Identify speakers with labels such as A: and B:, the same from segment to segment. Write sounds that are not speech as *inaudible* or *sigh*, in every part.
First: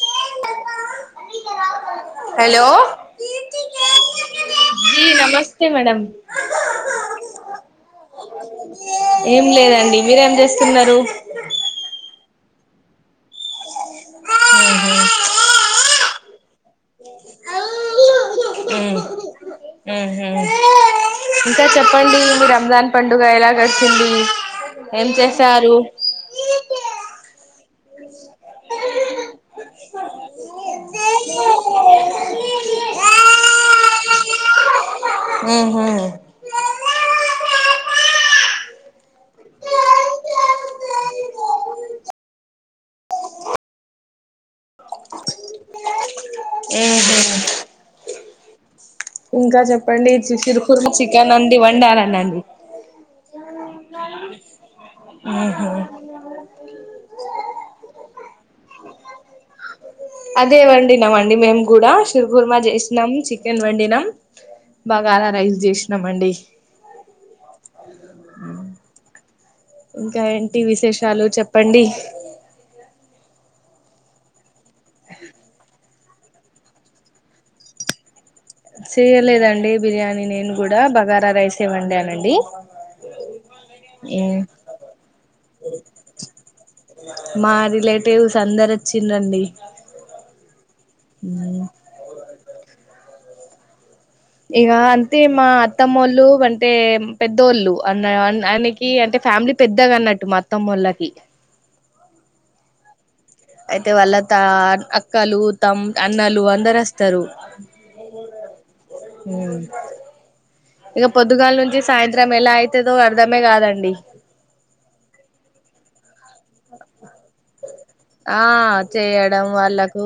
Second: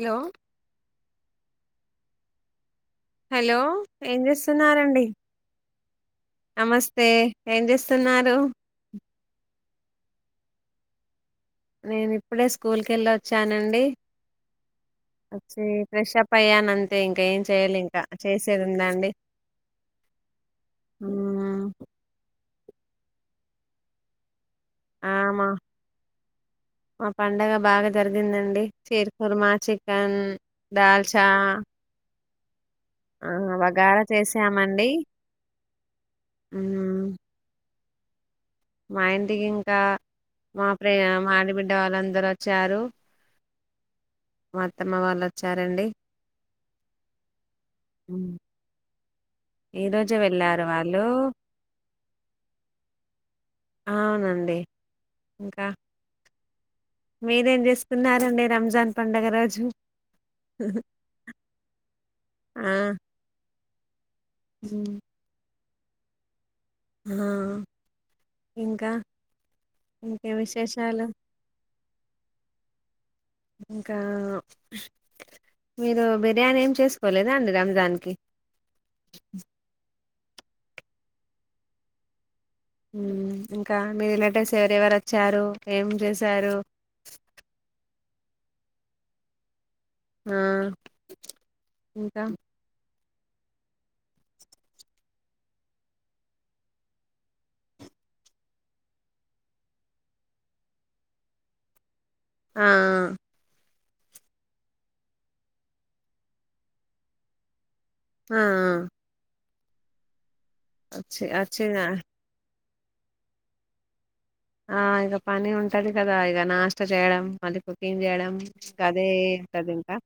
A: Hello
B: hello
A: hello ఏం చేస్తున్నారండి
B: okay madam
A: నమస్తే ఏం చేస్తున్నారు
B: ఏం లేదండి మీరేం చేస్తున్నారు
A: నేను ఇప్పుడే స్కూల్ కి వెళ్ళ వచ్చానండి వచ్చి ఫ్రెషప్ అయ్యాను అం అయితే ఇంకా ఏం చేయాలి ఇంకా
B: ఊహూ
A: చేసేదిందండి
B: ఊహూ ఇంకా
A: ఉమ్
B: చెప్పండి మీ రంజాన్ పండుగ ఎలా గడిచింది ఏం
A: ఆ మా
B: చేస్తారు
A: మా పండగ బాగా జరిగిందండి తేరు కుర్మా చికెన్ దల్ చా ఆ బగార చేసామండి మా ఇంటికి ఇంకా మా ప్రే మా ఆడ బిడ్డ వాళ్ళందరూ వచ్చారు మా అత్తమ్మ వాళ్ళొచ్చారండి
B: ఏహో
A: అ
B: ఇంకా చెప్పండి చికెన్ కుర్లు చికెన్ వండి వండారనండి
A: అవునండి ఇంకా
B: ఆహా
A: మీరేం చేసుకున్నారండి రంజాన్ పండగ రోజు
B: అదే వండినామండి మేము కూడా షరుకుర్మా
A: ఆ
B: చేసినాం చికెన్ వండిన నన్ బగార రైస్ జెసి నమ్మండి
A: ఆ ఇంకా
B: ఇంకా
A: ఇంకేం
B: ఏంటి
A: విశేషాలు
B: చెప్పండి
A: ఇంకా మీరు బిర్యానీ ఏం చేసుకోలేదా అండి రంజాన్ కి
B: చేయలేదండి బిర్యానీ నేను కూడా బగారా రైస్ ఎ వండానండి
A: ఇంకా మీ రిలేటెవ్స్ ఎవరెవరు వచ్చారు ఏం చేశారు
B: టేవస్ అందరి వచ్చిండిరండి
A: ఆ ఇంకా
B: ఇక అంటే మా అత్తమ్మళ్ళు అంటే పెద్దోళ్ళు అన్న ఆయనకి అంటే ఫ్యామిలీ పెద్దగా అన్నట్టు మా అత్తమ్మళ్ళోకి
A: ఆ ఆ
B: అయితే వాళ్ళ త అక్కలు తమ్ అన్నలు అందరు వస్తారు
A: ఆ ఆ
B: ఇక పొదుగాల నుంచి సాయంత్రం ఎల అయితే తేదొ అర్ధమే కాదండి
A: ఆ ఇక పని ఉంటది కదా ఇ ఇకా నాస్టచేయడం మళ్ళీ కుకింగ్ చేయడం
B: ఆ
A: ఇకా అదే
B: చేయడం
A: ఉంటది ఇంకా
B: వాళ్ళకు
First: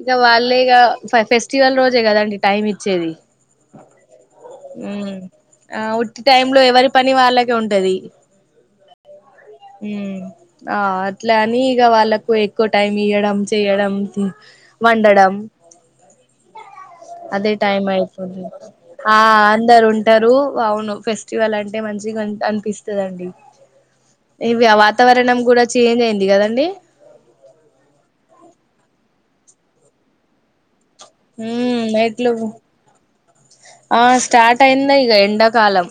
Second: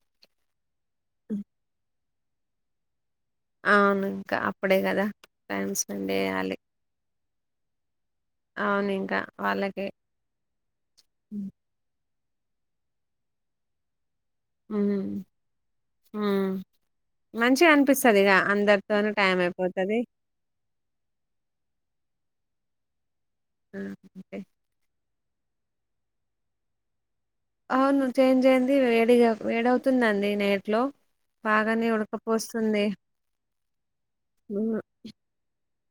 B: ఇగ వాళ్ళేగా. ఫ ఫెస్టివల్ రోజు. దే కదండి టైమ్ ఇచ్చేది.
A: అవును ఇంకా అప్పుడే కదా
B: ఉమ్
A: టైం
B: ఆ
A: స్పెండ్
B: ఉట్టి టైమ్
A: చేయాలి.
B: లో ఎవరి పని వాళ్ళకే ఉంటది.
A: అవును ఇంకా. వాళ్ళకే
B: ఉమ్ ఆ అట్లా
A: హ్మ్
B: అని ఇగ వాళ్ళక. ఎక్కువ టైం ఇయడం చేయడం థి వండడం
A: హ్మ్
B: అదే
A: మంచిగా
B: టై
A: అనిపిస్తది ఇగ
B: అయితుంది
A: అందరితోనూ
B: ఆ
A: టైం
B: అందరు
A: అయిపోతది
B: ఉంటారు అవును ఫెస్టివల్ అంటే మంచిగా. పిస్తదండి. ఇవ వాతవర. వరణం కూడా చేంజ్ అయింది కదండి.
A: అవును చేంజ్ అయింది వేడిగా వేడి అవుతుందండి నైట్ లో.
B: ఉమ్ నాయిట్లు ఆ స్టార్ట్
A: ఉమ్,
B: అయింద ఇగ ఎండాకాలం.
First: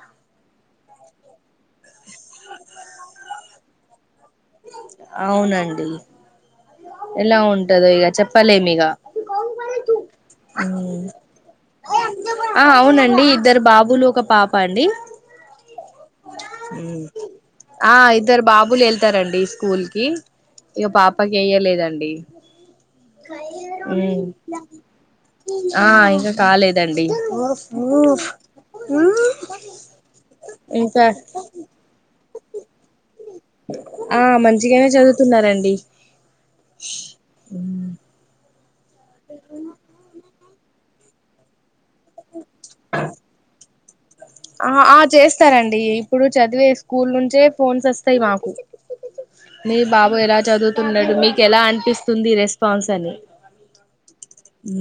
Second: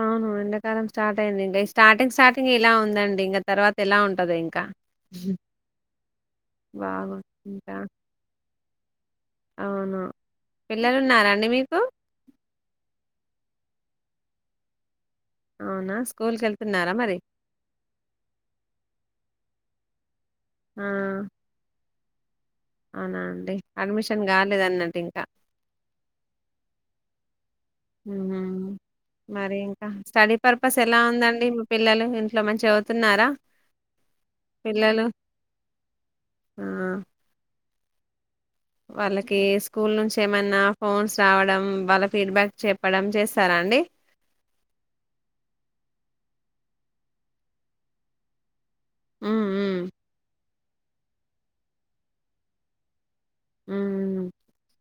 A: అవును ఎండాకాలం స్టార్ట్ అయింది ఇంగా స్టార్టింగ్ స్టార్టింగ్ ఇలా ఉందండి ఇగా తర్వాత ఇలా ఉంటది ఇంకా.
B: అవునండి
A: బాగు
B: ఎలా
A: ఇంకా
B: ఉంటందో ఇగా చెప్పలేం ఇగా
A: అవును పిల్లలు ఉన్నారా అండి మీకు
B: ఆ అవునండి. ఇద్దరు బాబులు ఒక పాప అండి.
A: అవునా స్కూల్ కి వెళ్తున్నారా
B: ఉమ్
A: మరి
B: ఆ ఇద్దరు బాబులు ఎల్తరండి. స్కూల్కి.
A: ఆ
B: ఇక పాపకి ఏయ్యలేదండి.
A: అవునా అండి అడ్మిషన్ కాలేదన్నట్టు ఇంకా
B: ఆ ఇంకా కాలేదండి
A: ఉహుమ్ మరి ఇంకా స్టడీ పర్పస్ ఎలా
B: ఇంకా
A: ఉందండి మా పిల్లలు. ఇంట్ల మంచి.
B: ఆ మంచిగానే చదువుతున్నారండి
A: ఆ
B: ఉమ్.
A: వాళ్ళకి స్కూల్ నుంచి. ఏమన్నా ఫోన్స్ రావడం వాళ్ళ ఫీడ్బ్యాక్. చెప్పడం ఛెస్తార అండీ
B: ఆ ఆ చేస్తారండి ఇప్పుడు చదివే స్కూల్ నుంచే ఫోన్స్ వస్తాయి మాకు.
A: హ్మ్
B: మీ
A: హ్మ్
B: బాబు ఎలా చదువుత్. తున్నాడు మీకు ఎలా అనిపిస్తుంది ఈ రెస్పాన్స్ అని.
A: ఉమ్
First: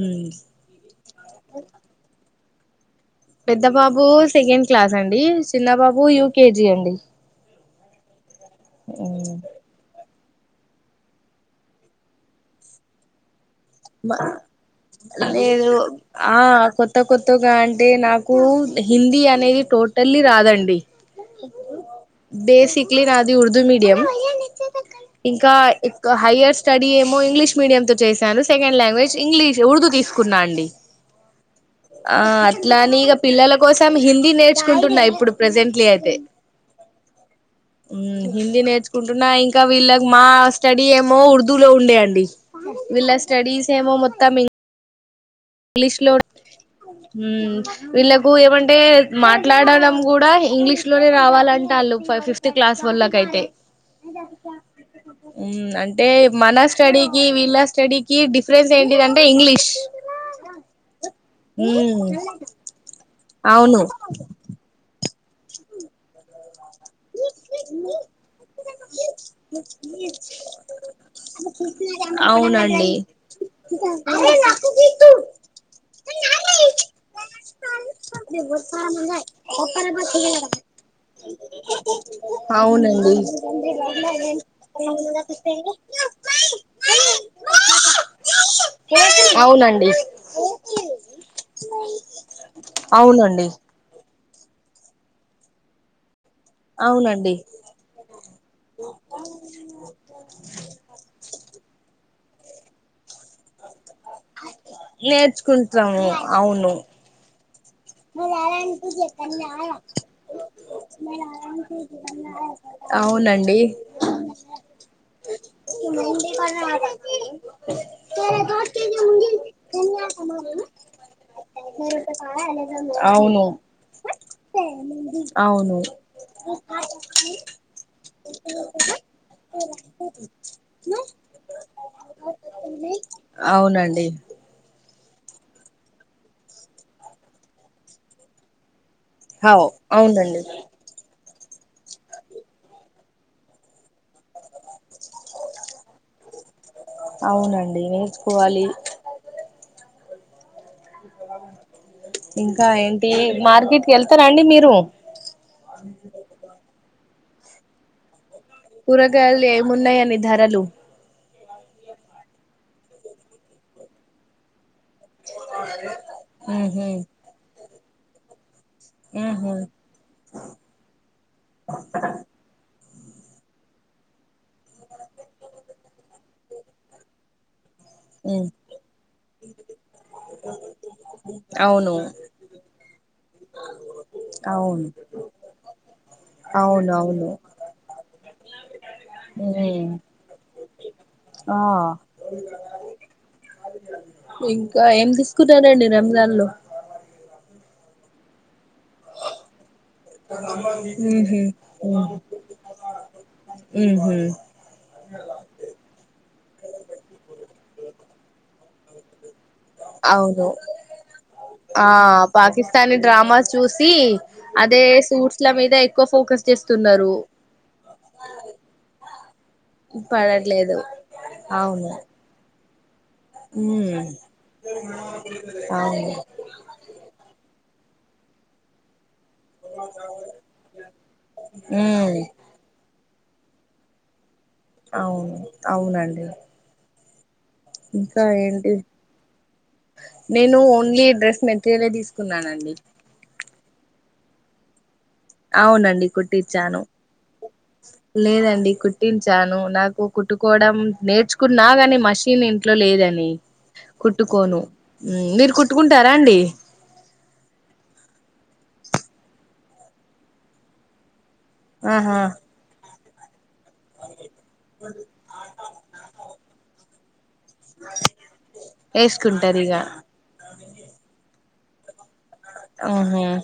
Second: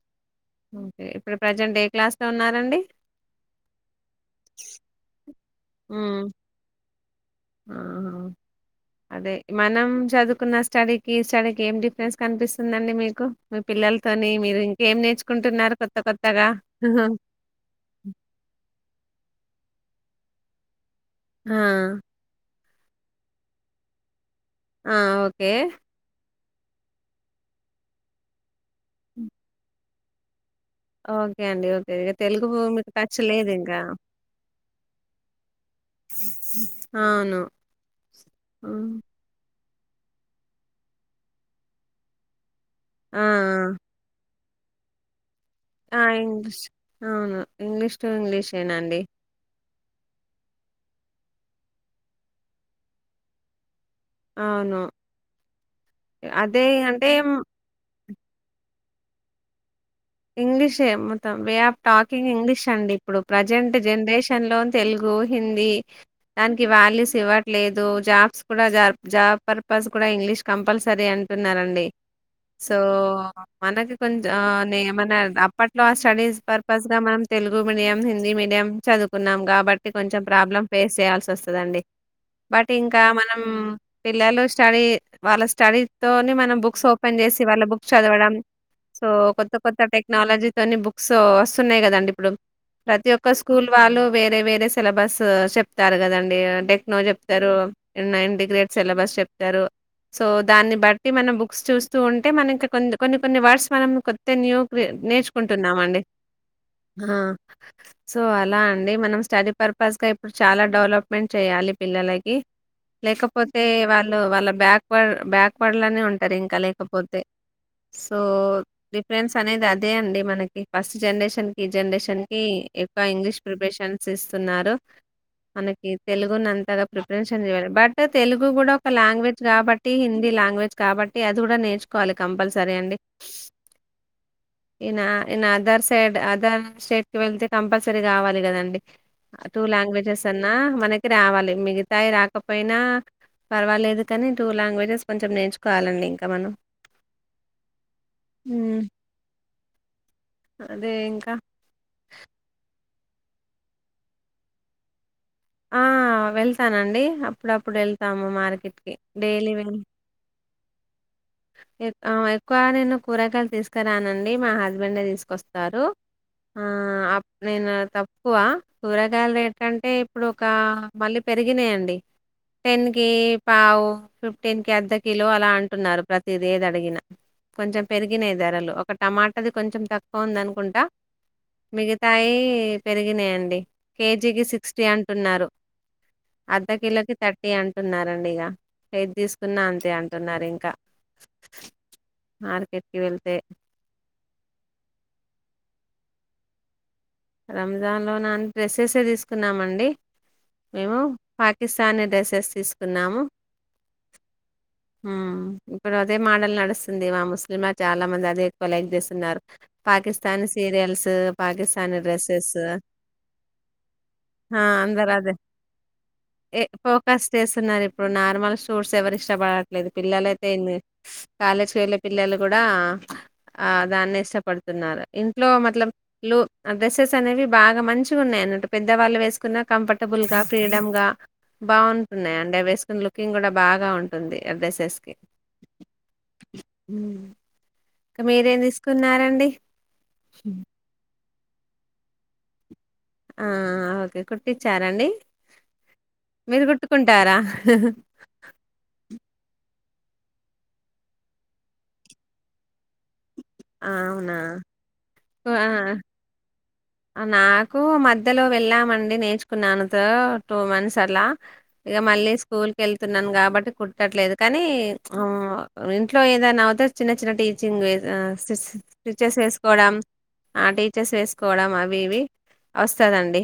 B: ఉమ్
A: ఒకే ఇప్పుడు ప్రెజెంట్ ఏ క్లాస్. తున్నారండి.
B: పెద్ద బాబు సెకండ్ క్లాస్ అండి చిన్నబాబు
A: హ్మ్
B: యూకేజీ అండి.
A: ఆహా అదే మనం చదువు స్టడీకి ఇ స్టడీకి ఏం డిఫరెన్స్ కనిపిస్తుందిండి మీకు మీ
B: మా
A: పిల్లలతోని మీరు ఇంకేం
B: లేదు
A: నేర్చుకుంటున్నారు కొత్త
B: ఆ
A: కొత్తగా?
B: కొత్త కొత్తగా అంటే నాకు హిందీ అనేది టోటల్లీ రాదండి
A: ఆ!
B: బేసిక్ ఇట్లీ రాదు ఉర్దూ మీడియం
A: ఆ! ఓకే.
B: ఇంకా ఇక్ హైయర్స్ స్టడీ ఏమో ఇంగ్లీష్ మీడియం తో చేశాను సెకండ్ లాంగ్వేజ్ ఇంగ్లీష్ ఉర్దు తీస్ కున్నా అండి
A: ఓకే అండి. ఓకే. ఇగ
B: ఆ
A: తెలుగు మీకు
B: అట్లాని ఇగ
A: టచ్
B: పిల్లల
A: లేదింకా.
B: కోసం హిందీ నేర్చుకుంటున్నా ఇప్పుడు ప్రజెంట్లీ అయితే
A: అవును.
B: హమ్ హిందీ
A: హ్మ్.
B: నేర్చుకుంటున్నా ఇన్ ఇంకా వీళ్ళకి మా స్టడీ ఏమో ఉర్దూలో ఉండే అండి
A: ఆ!
B: స్టడీస్ ఏమో మొత్తం ఇన్
A: ఆ!
B: ఇంగ్లీష్
A: ఆ!
B: లో
A: ఇంగ్లీష్ అవును.
B: హమ్
A: ఇంగ్లీష్ టు
B: వీళ్ళలకు ఏమంటే
A: ఇంగ్లీషేనండి.
B: మాట్లాడడం కూడా ఇంగ్లీష్ లోనే రావాలంటాళ్ళు ఫ ఫిఫ్త్ క్లాస్ వోళ్లకయితే
A: అవును.
B: ఉమ్ అంటే మన
A: అదే అంటే
B: స్టడీకి వీళ్ళ స్టడీ కి డిఫరెన్స్ ఏంటిదంటే ఇంగ్లీష్
A: ఇంగ్లీషే మొత్తం way of
B: um
A: talking English అండి ఇప్పుడు ప్రజెంట్
B: అవును
A: జనరేషన్ లో తెల్ గు హిందీ అన్ కి వాల్యూస్ ఇవ్వట్లేదు జాబ్స్ కూడా జ అంటున్నారండి. సో,
B: అవునండి
A: మనకి కొంచెం ఆహ్, నే మన అప్పట్లో ఆ స్టడీస్ పర్పస్ గా మనం తెలుగు మీడియం, హిందీ మీడియం చదువుకున్నాం గాబట్టి కొంచెం ప్రాబ్లమ్ ఫేస్ చేయాల్సొస్తదండి. బట్ ఇంకా
B: అవునండి
A: మనం పిల్లలు స్టడీ వాళ్ళ స్టడీతోని మనం బుక్స్ ఓపెన్ జేసి వాళ్ళ
B: అవునండి
A: ఇంక టెక్నాలజీ తోని బుక్స్ వస్తున్నాయి కదండి ఇప్పుడు ప్రతి ఒక్క
B: అవునండి
A: స్కూల్ వాళ్ళు వేరే వేరే సెలబస్ చెప్తారు కదన్ డి టెక్నో
B: అవునండి
A: చెప్తరు నై ఇంటి గ్రేట్ సెలబస్ చెప్తరు సో దాన్ని బట్టి మనం బుక్ స్ చూస్తూ ఉంటే మనకి కొ కొన్ని కొన్ని వర్డ్స్ మనం కొత్త న్యూ క్రి నేర్చుకుంటున్నామండి.
B: నేర్చుకుంటాము అవును
A: ఆ! సో అలా అండి మనం స్టడీ పర్పస్గా ఇప్పుడు చాలా డెవలప్మెంట్ చేయాలి పిల్లలకి
B: అవునండి
A: లేకపోతే వాళ్ళు వాళ్ళ బ్యాక్వర్డ్ బ్యాక్వర్డ్లోనే ఉంటారు ఇంకా లేకపోతే సో డిఫరెన్స్ అనేది అదే అండి మనకి ఫస్ట్ జనరేషన్ కి ఈ జనరేషన్ కి ఎక్కువ ఇంగ్లీష్
B: అవును
A: ప్రిపరేషన్స్ ఇస్తున్నారు
B: అవును
A: మనకి తెలుగుని అంతగా ప్రిపరేషన్ ఇవ్వరు బట్ తెలుగు కూడా ఒక లాంగ్వేజ్ కాబట్టి హిందీ లాంగ్వేజ్ కాబట్టి అది కూడా నేర్చుకోవాలి కంపల్సరీ అండి
B: *inaudible*
A: ఇనా ఈన అదర్ సైడ్ అదర్ స్టేట్ కి వెళ్తే కంపల్సరీ కావాలి కదండి
B: హౌ
A: టూ లాంగ్వేజెస్
B: అవునండి
A: అన్నా మనకి రావాలి మిగతాయి రాకపోయినా పర్వాలేదు కానీ టూ లాంగ్వేజెస్ కొంచెం నేర్చుకోవాలండి ఇంకా మనం
B: అవునండి నేర్చుకోవాలి
A: అదే ఇంకా
B: ఇంకా ఏం తీ మార్కెట్ కి వెళ్తారా అండి మీరు
A: ఆ వెళ్తానండి అప్పుడు అప్పుడు వెళ్తాము మార్క్
B: కూరగాయలు ఏమున్నయని ధరలు
A: ఎక్కు ఆ ఎక్కువగా నేను కూరగాయలు తీసుకురానండి మా హస్బెండ్ డే తీసుకు వస్తారు ఆ
B: ఉహు
A: అప్ నేను తక్కువ కూరగాయల
B: ఉహు
A: రేట అంటే ఒక మళ్లీ పెరిగినయండి టెన్ కి పావు ఫిఫ్టీన్ కి అద్ద కిలో అలా అంటున్నారు ప్రతిదేది అడిగినా కొంచెం పెరిగినాయి
B: ఉ
A: ధరలు ఒక టమాటది కొంచెం తక్కువ ఉందనుకుంటా
B: అవును
A: మిగతాయి పెరిగినాయండి కేజీకి సిక్స్
B: అవును
A: అంటున్నారు అర్ధ
B: అవును
A: కిలోకి
B: అవును
A: థర్టీ అంటున్నారండి ఇగ ఏది తీసుకు
B: ఉ
A: అంతే అంటున్నారు ఇంకా
B: ఆ
A: మార్కెట్కి వెళ్తే
B: ఇంకా ఏం థిస్ కుద రెండరంజ లో
A: దాన్ లోన్ నన్ డ్రెస్సెసే తీసుకున్నామండి మేము
B: ఉహు
A: పాకిస్తానీ డ్రెస్సెస్ తీసుకున్నాము
B: ఉహు
A: ఇప్పుడు అదే మోడల్ నడుస్తుంది మా ముస్లింలా చాలా మంది అదే వాల్ లైక్ చేస్తున్నారు పాకిస్తాన్
B: అవును
A: సీరియల్స్ పాకి
B: ఆ
A: కానీ డ్రెస్సెస్
B: పాకిస్తానీ డ్రామాస్ చూసి
A: ఆ
B: అదే
A: అందరు అదే
B: సూట్స్ల మీద ఎక్కువ ఫోకస్
A: ఏ
B: చేస్తున్నారు
A: ఫోకస్ చేస్తున్నారు ఇప్పుడు నార్మల్ షూస్ ఎవరిష్టపడట్లేదు పిల్లలైతే
B: పడట్లేదు
A: కాలేజీకి
B: అవును
A: వెళ్లే పిల్లలు కూడా కూడా ఆ
B: ఉ
A: దాన్ని ఇష్టపడుతున్నారు ఇంట్లో మల
B: అవును
A: డ్రెసెస్ అనేవి బాగా మంచిగా ఉన్నాయన్నట్టు పెద్దవాళ్ళు వేసు కంఫర్టబుల్ గా ఫ్రీడమ్ గా
B: ఉ
A: బాగుంటున్నాయి అండి వేసుకు కింగ్ కూడా బాగా ఉంటుంది ఆ డ్రెస్సెస్
B: అవును అవునండి
A: ఉ
B: ఇంకా ఏంటి నేను ఓన్లీ డ్రెస్ మెటీరియలే తీసుకున్నానండి
A: ఆ ఓకే కుట్టిచార అండి
B: అవునండి కుట్టిచాను లేదండి కుట్టించి చ్చాను నాకు కుట్టుకోవడం నేర్చుకున్నా కాని మషిన్ ఇంట్లో లేదని
A: అవునా
B: కుట్టుకోను మీరు
A: ఆ
B: కుట్టుకుంటారా అండి
A: నాకు మధ్యలో వెళ్ళామండి నేర్చుకున్నాను తో టూ మంత్స్ అలా ఇక
B: ఆహా
A: మళ్ళీ స్కూల్ కెల్ తున్నాను కాబట్టి కుట్టట్లేదు కానీ ఆ ఇంట్లో ఏదైనా అవుతే చిన్న టీచింగ్ సిస్ స్టిచెస్
B: వేసుకుంటారు ఇగ
A: ఏసుకోవడం ఆ స్టిచెస్ కోడం అవి ఇవి
B: ఆహా
A: వస్తదండి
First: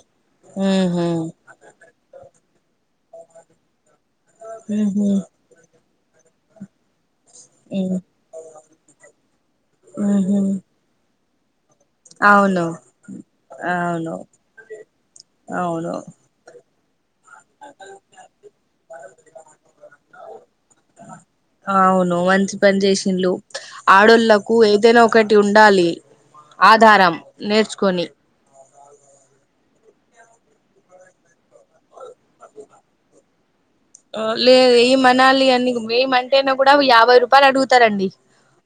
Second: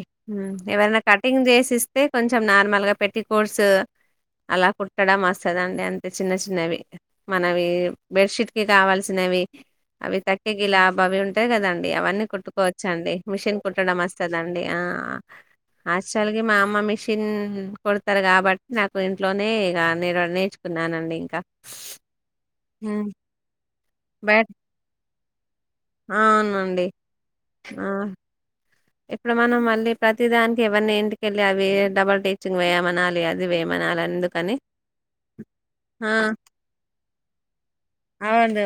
A: ఎవరైనా
B: ఉహు
A: కటింగ్ చేసిస్తే కొంచెం కొంచెం నార్మల్ గా పెట్టి కోర్సు అలా
B: ఉహు
A: కుట్టడం వస్తదండి అం చిన్న చిన్నవి మనవి బెడ్షీట్ కి కావాల్సినవి అవి
B: ఉహు
A: తక్కిక్ ఇలా బవి ఉన్ అంతే కదా ఇగ అవన్నీ
B: అవును
A: కుట్టుకోవచ్చు మిషన్ కుట్టడం
B: అవును
A: అస్తదండి ఆ
B: అవును
A: అస్సల్గి అమ్మ మిష్ చిన్ కొడతారు కాబట్టి నాకు ఇంట్లోనే ఇక నేను నేర్చుకున్నానండి ఇంకా
B: బాబు
A: హ్మ్.
B: చేేసిన్లు
A: బట్
B: ఆడోళ్ళలకు ఏదైనా ఒకటి ఉం ఉండాలి
A: అవునండి
B: ఆధారం
A: ఆ
B: నేర్చుకొని
A: ఇప్పుడు మనం మళ్ళీ ప్రతి దానికి ఎవరిని ఇంటికెళ్ళి అవి డబుల్ టీచింగ్ వేయమనాలి అది వేయమనాలి ఎందుకని
B: లేదు ఈ మనాలి అన్ని మేమ్
A: ఆ
B: మంటేనే గుడా యాభై రుప్ పలు అడుగు తరండి
A: అవదు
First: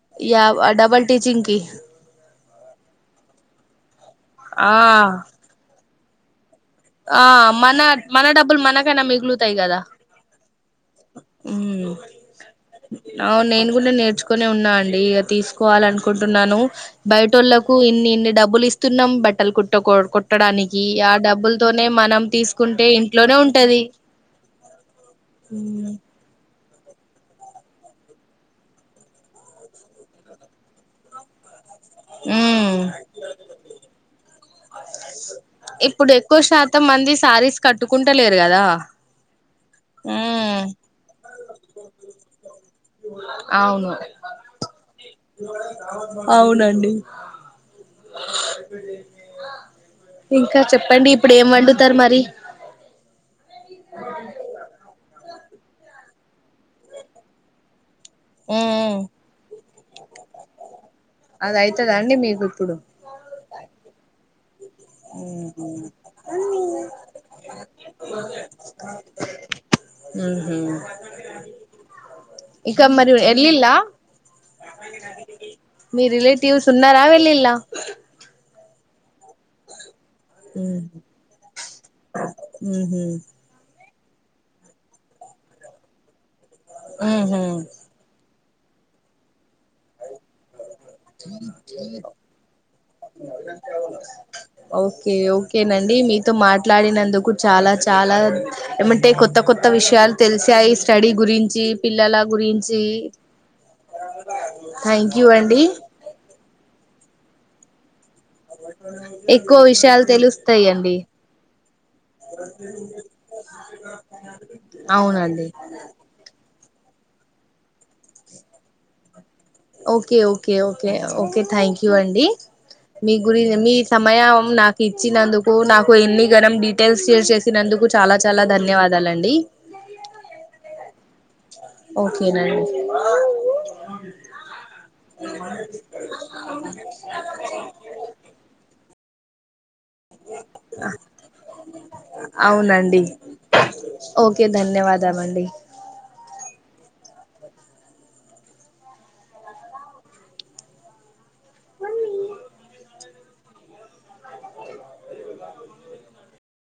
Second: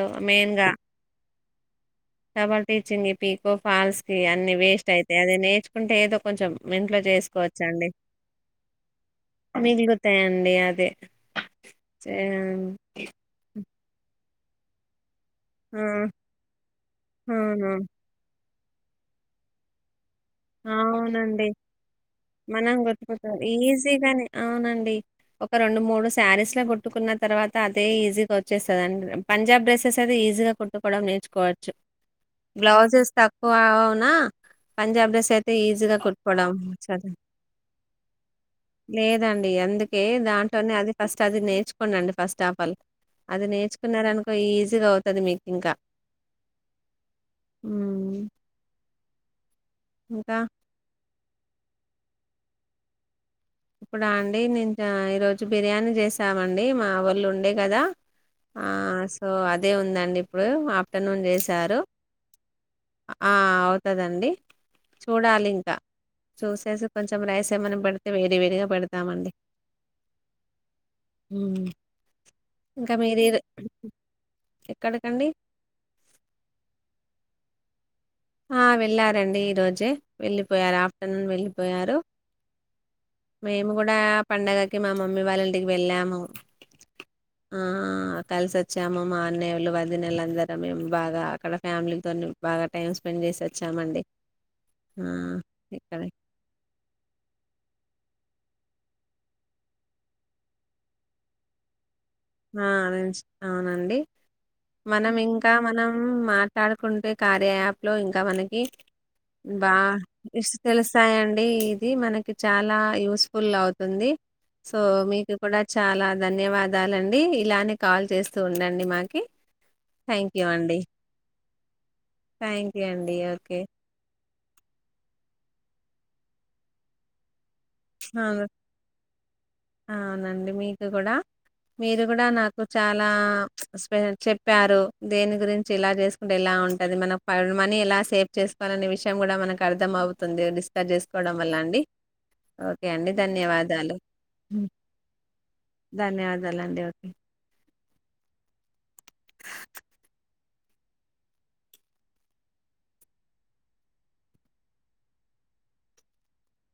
B: డబల్ టీచింగ్ ఇ
A: డబుల్ టీచింగ్ పీకో ఫాల్స్ అన్ని
B: ఆ
A: వేస్ట్ అయితాయ్ అది నేర్చుకుంటే ఏదో కొంచెం ఇంట్లో
B: ఆ మన
A: చేసుకోవచ్చండి
B: మన డబ్బుల్ మనకైనా మిగులుతాయి కదా
A: మిగులుతాయండి అదే
B: ఉమ్
A: చే
B: అవును నేను నేర్చుొనే ఉన్నా అండి
A: ఆ
B: తీసుకోవాల అనుకుంటున్నాను
A: అవును
B: బయటోళ్ళలకు ఇన్ని ఇన్ని డబ్బులు ఇస్త తున్నం బట్టలు కుట్ట కో ట్టడానికి ఆ
A: అవునండి
B: డబ్బుల్ నే మనం
A: మనం
B: తీసుకుంటే
A: గుర్తుకుతా
B: ఇంట్లోనే ఉంటది
A: ఈజీగానే అవునండి ఒక రెండు మూడు శారీస్ లో కుట్ కుట్టుకున్న తర్వాత అదే ఈజీగా వచ్చేస్తుందిండి పంజాబ్ డ్రెస్సెస్ అది ఈజీగా కుట్టుకోవడం నేర్చుకోవచ్చు
B: ఉమ్
A: బ్లౌజెస్ తక్కువ అ అవునా పంజాబ్ డ్రెస్ కె అయితే ఈజీగా
B: ఇప్పుడు ఎక్కువ
A: కుట్టుకోవడం
B: శాతం మంది శారీస్ కట్టుకుంటలేరు కదా
A: లేదండి అందుకే
B: ఉమ్
A: దాంట్లోనే అది ఫస్ట్ అది నేర్చుకోం అండి ఫస్ట్ ఆపల్ అది
B: అవును
A: నేర్చుకున్నాడునుకో ఈజీగా అవుతుది మీకు ఇంకా
B: అవునండి ఇంకా చెప్పండి ఇప్పుడు ఏం వండు త్తారు మరి
A: ఇప్పుడా అండి నేను ఈరోజు బిర్యానీ చేసామండి మా వాళ్ళు ఉండే కదా ఆ
B: ఉమ్
A: సో అదే ఉందండి ఇప్పుడు ఆఫ్టర్నూన్
B: అది
A: చేసారు
B: అయితదా అండి మీకు ఇప్పుడు
A: ఆ అవుతుదండి చూడాలి ఇంకా చూసేసి కొంచెం రైస్ ఏమన్నా పెడితే వయ
B: ఉహుమ్
A: హ్మ్.
B: ఇంకా మరి
A: మీరు ఈరో
B: వెళ్ళిలా
A: ఎక్కడికండి
B: మీ రిలేటివ్స్ ఉన్నారా వెళ్ళిలా
A: ఆ వెళ్ళారంండి ఈరోజే వెళ్ళిపోయారు ఆఫ్టర్నూన్ వెళ్ళిపోయారు
B: ఉమ్ ఉమ్
A: డా ఇప్పు పంండగకి మా మమ్మీ వాళ్ళ ఇంటికి వెళ్ళాము
B: ఉహుమ్
A: కలిసి వచ్చాము మా అన్నలు వదినలు లందరు బాగా టైం స్పెండ్ చేసి వచ్చామండి ఆ
B: ఓకే ఓకేనండి
A: ఇక్కడ
B: మీతో మాట్లాడినందుకు చాలా చాలా ఏమంటే కొత్త కొత్త విషయాలు తెలిసాయి స్టడీ గురించి పిల్లల
A: ఆ
B: గురించి
A: అవునండి
B: థ్యాంక్
A: మనం
B: యూ
A: ఇంకా
B: అండి
A: మనం మాట్లాడుకుంటే కార్య యాప్ లో ఇంకా ఇంకా మనకి
B: ఎక్కువ
A: బా
B: విషయాలు
A: ఇ
B: తెలుస్తాయండి
A: తెలుస్తాయండి ఇది మనకి చాలా యూస్ఫుల్ అవుతుంది సో మీకు
B: అవునండి
A: కూడా చాలా ధన్యవాదాలు దాలండి రి ఇలానే కాల్ చేస్తూ ఉండండి మాకి
B: ఓకే
A: థ్యాంక్ యూ
B: ఓకే
A: అండి
B: ఓకే ఓకే థ్యాంక్ యూ అండి
A: థ్యాంక్ యూ అండి
B: మీ గురి
A: ఓకే
B: మీ సమయం నాకు ఇచ్చినందుకు నాకు ఎన్ని గనం డీటెయిల్స్ షేర్ చేసి
A: అవును అవునండి మీకు కూడా మీరు కూడా
B: ఓకేనండి
A: నాకు చాలా చె చెప్పారు దేని గురించి ఇలా చేసుకుంటే ఇలా ఉంటది మన మనీ ఇలా సేవ్ చేసుకో అనే విషయం కూడా మనకి అర్థం అవుతుంది డిస్కస్ చేసుకోవడం వల్ల అండి ఓకే
B: అవునండి
A: అండి ధన్యవాదాలు
B: ఓకే ధన్యవాదాలు అండి
A: ఉమ్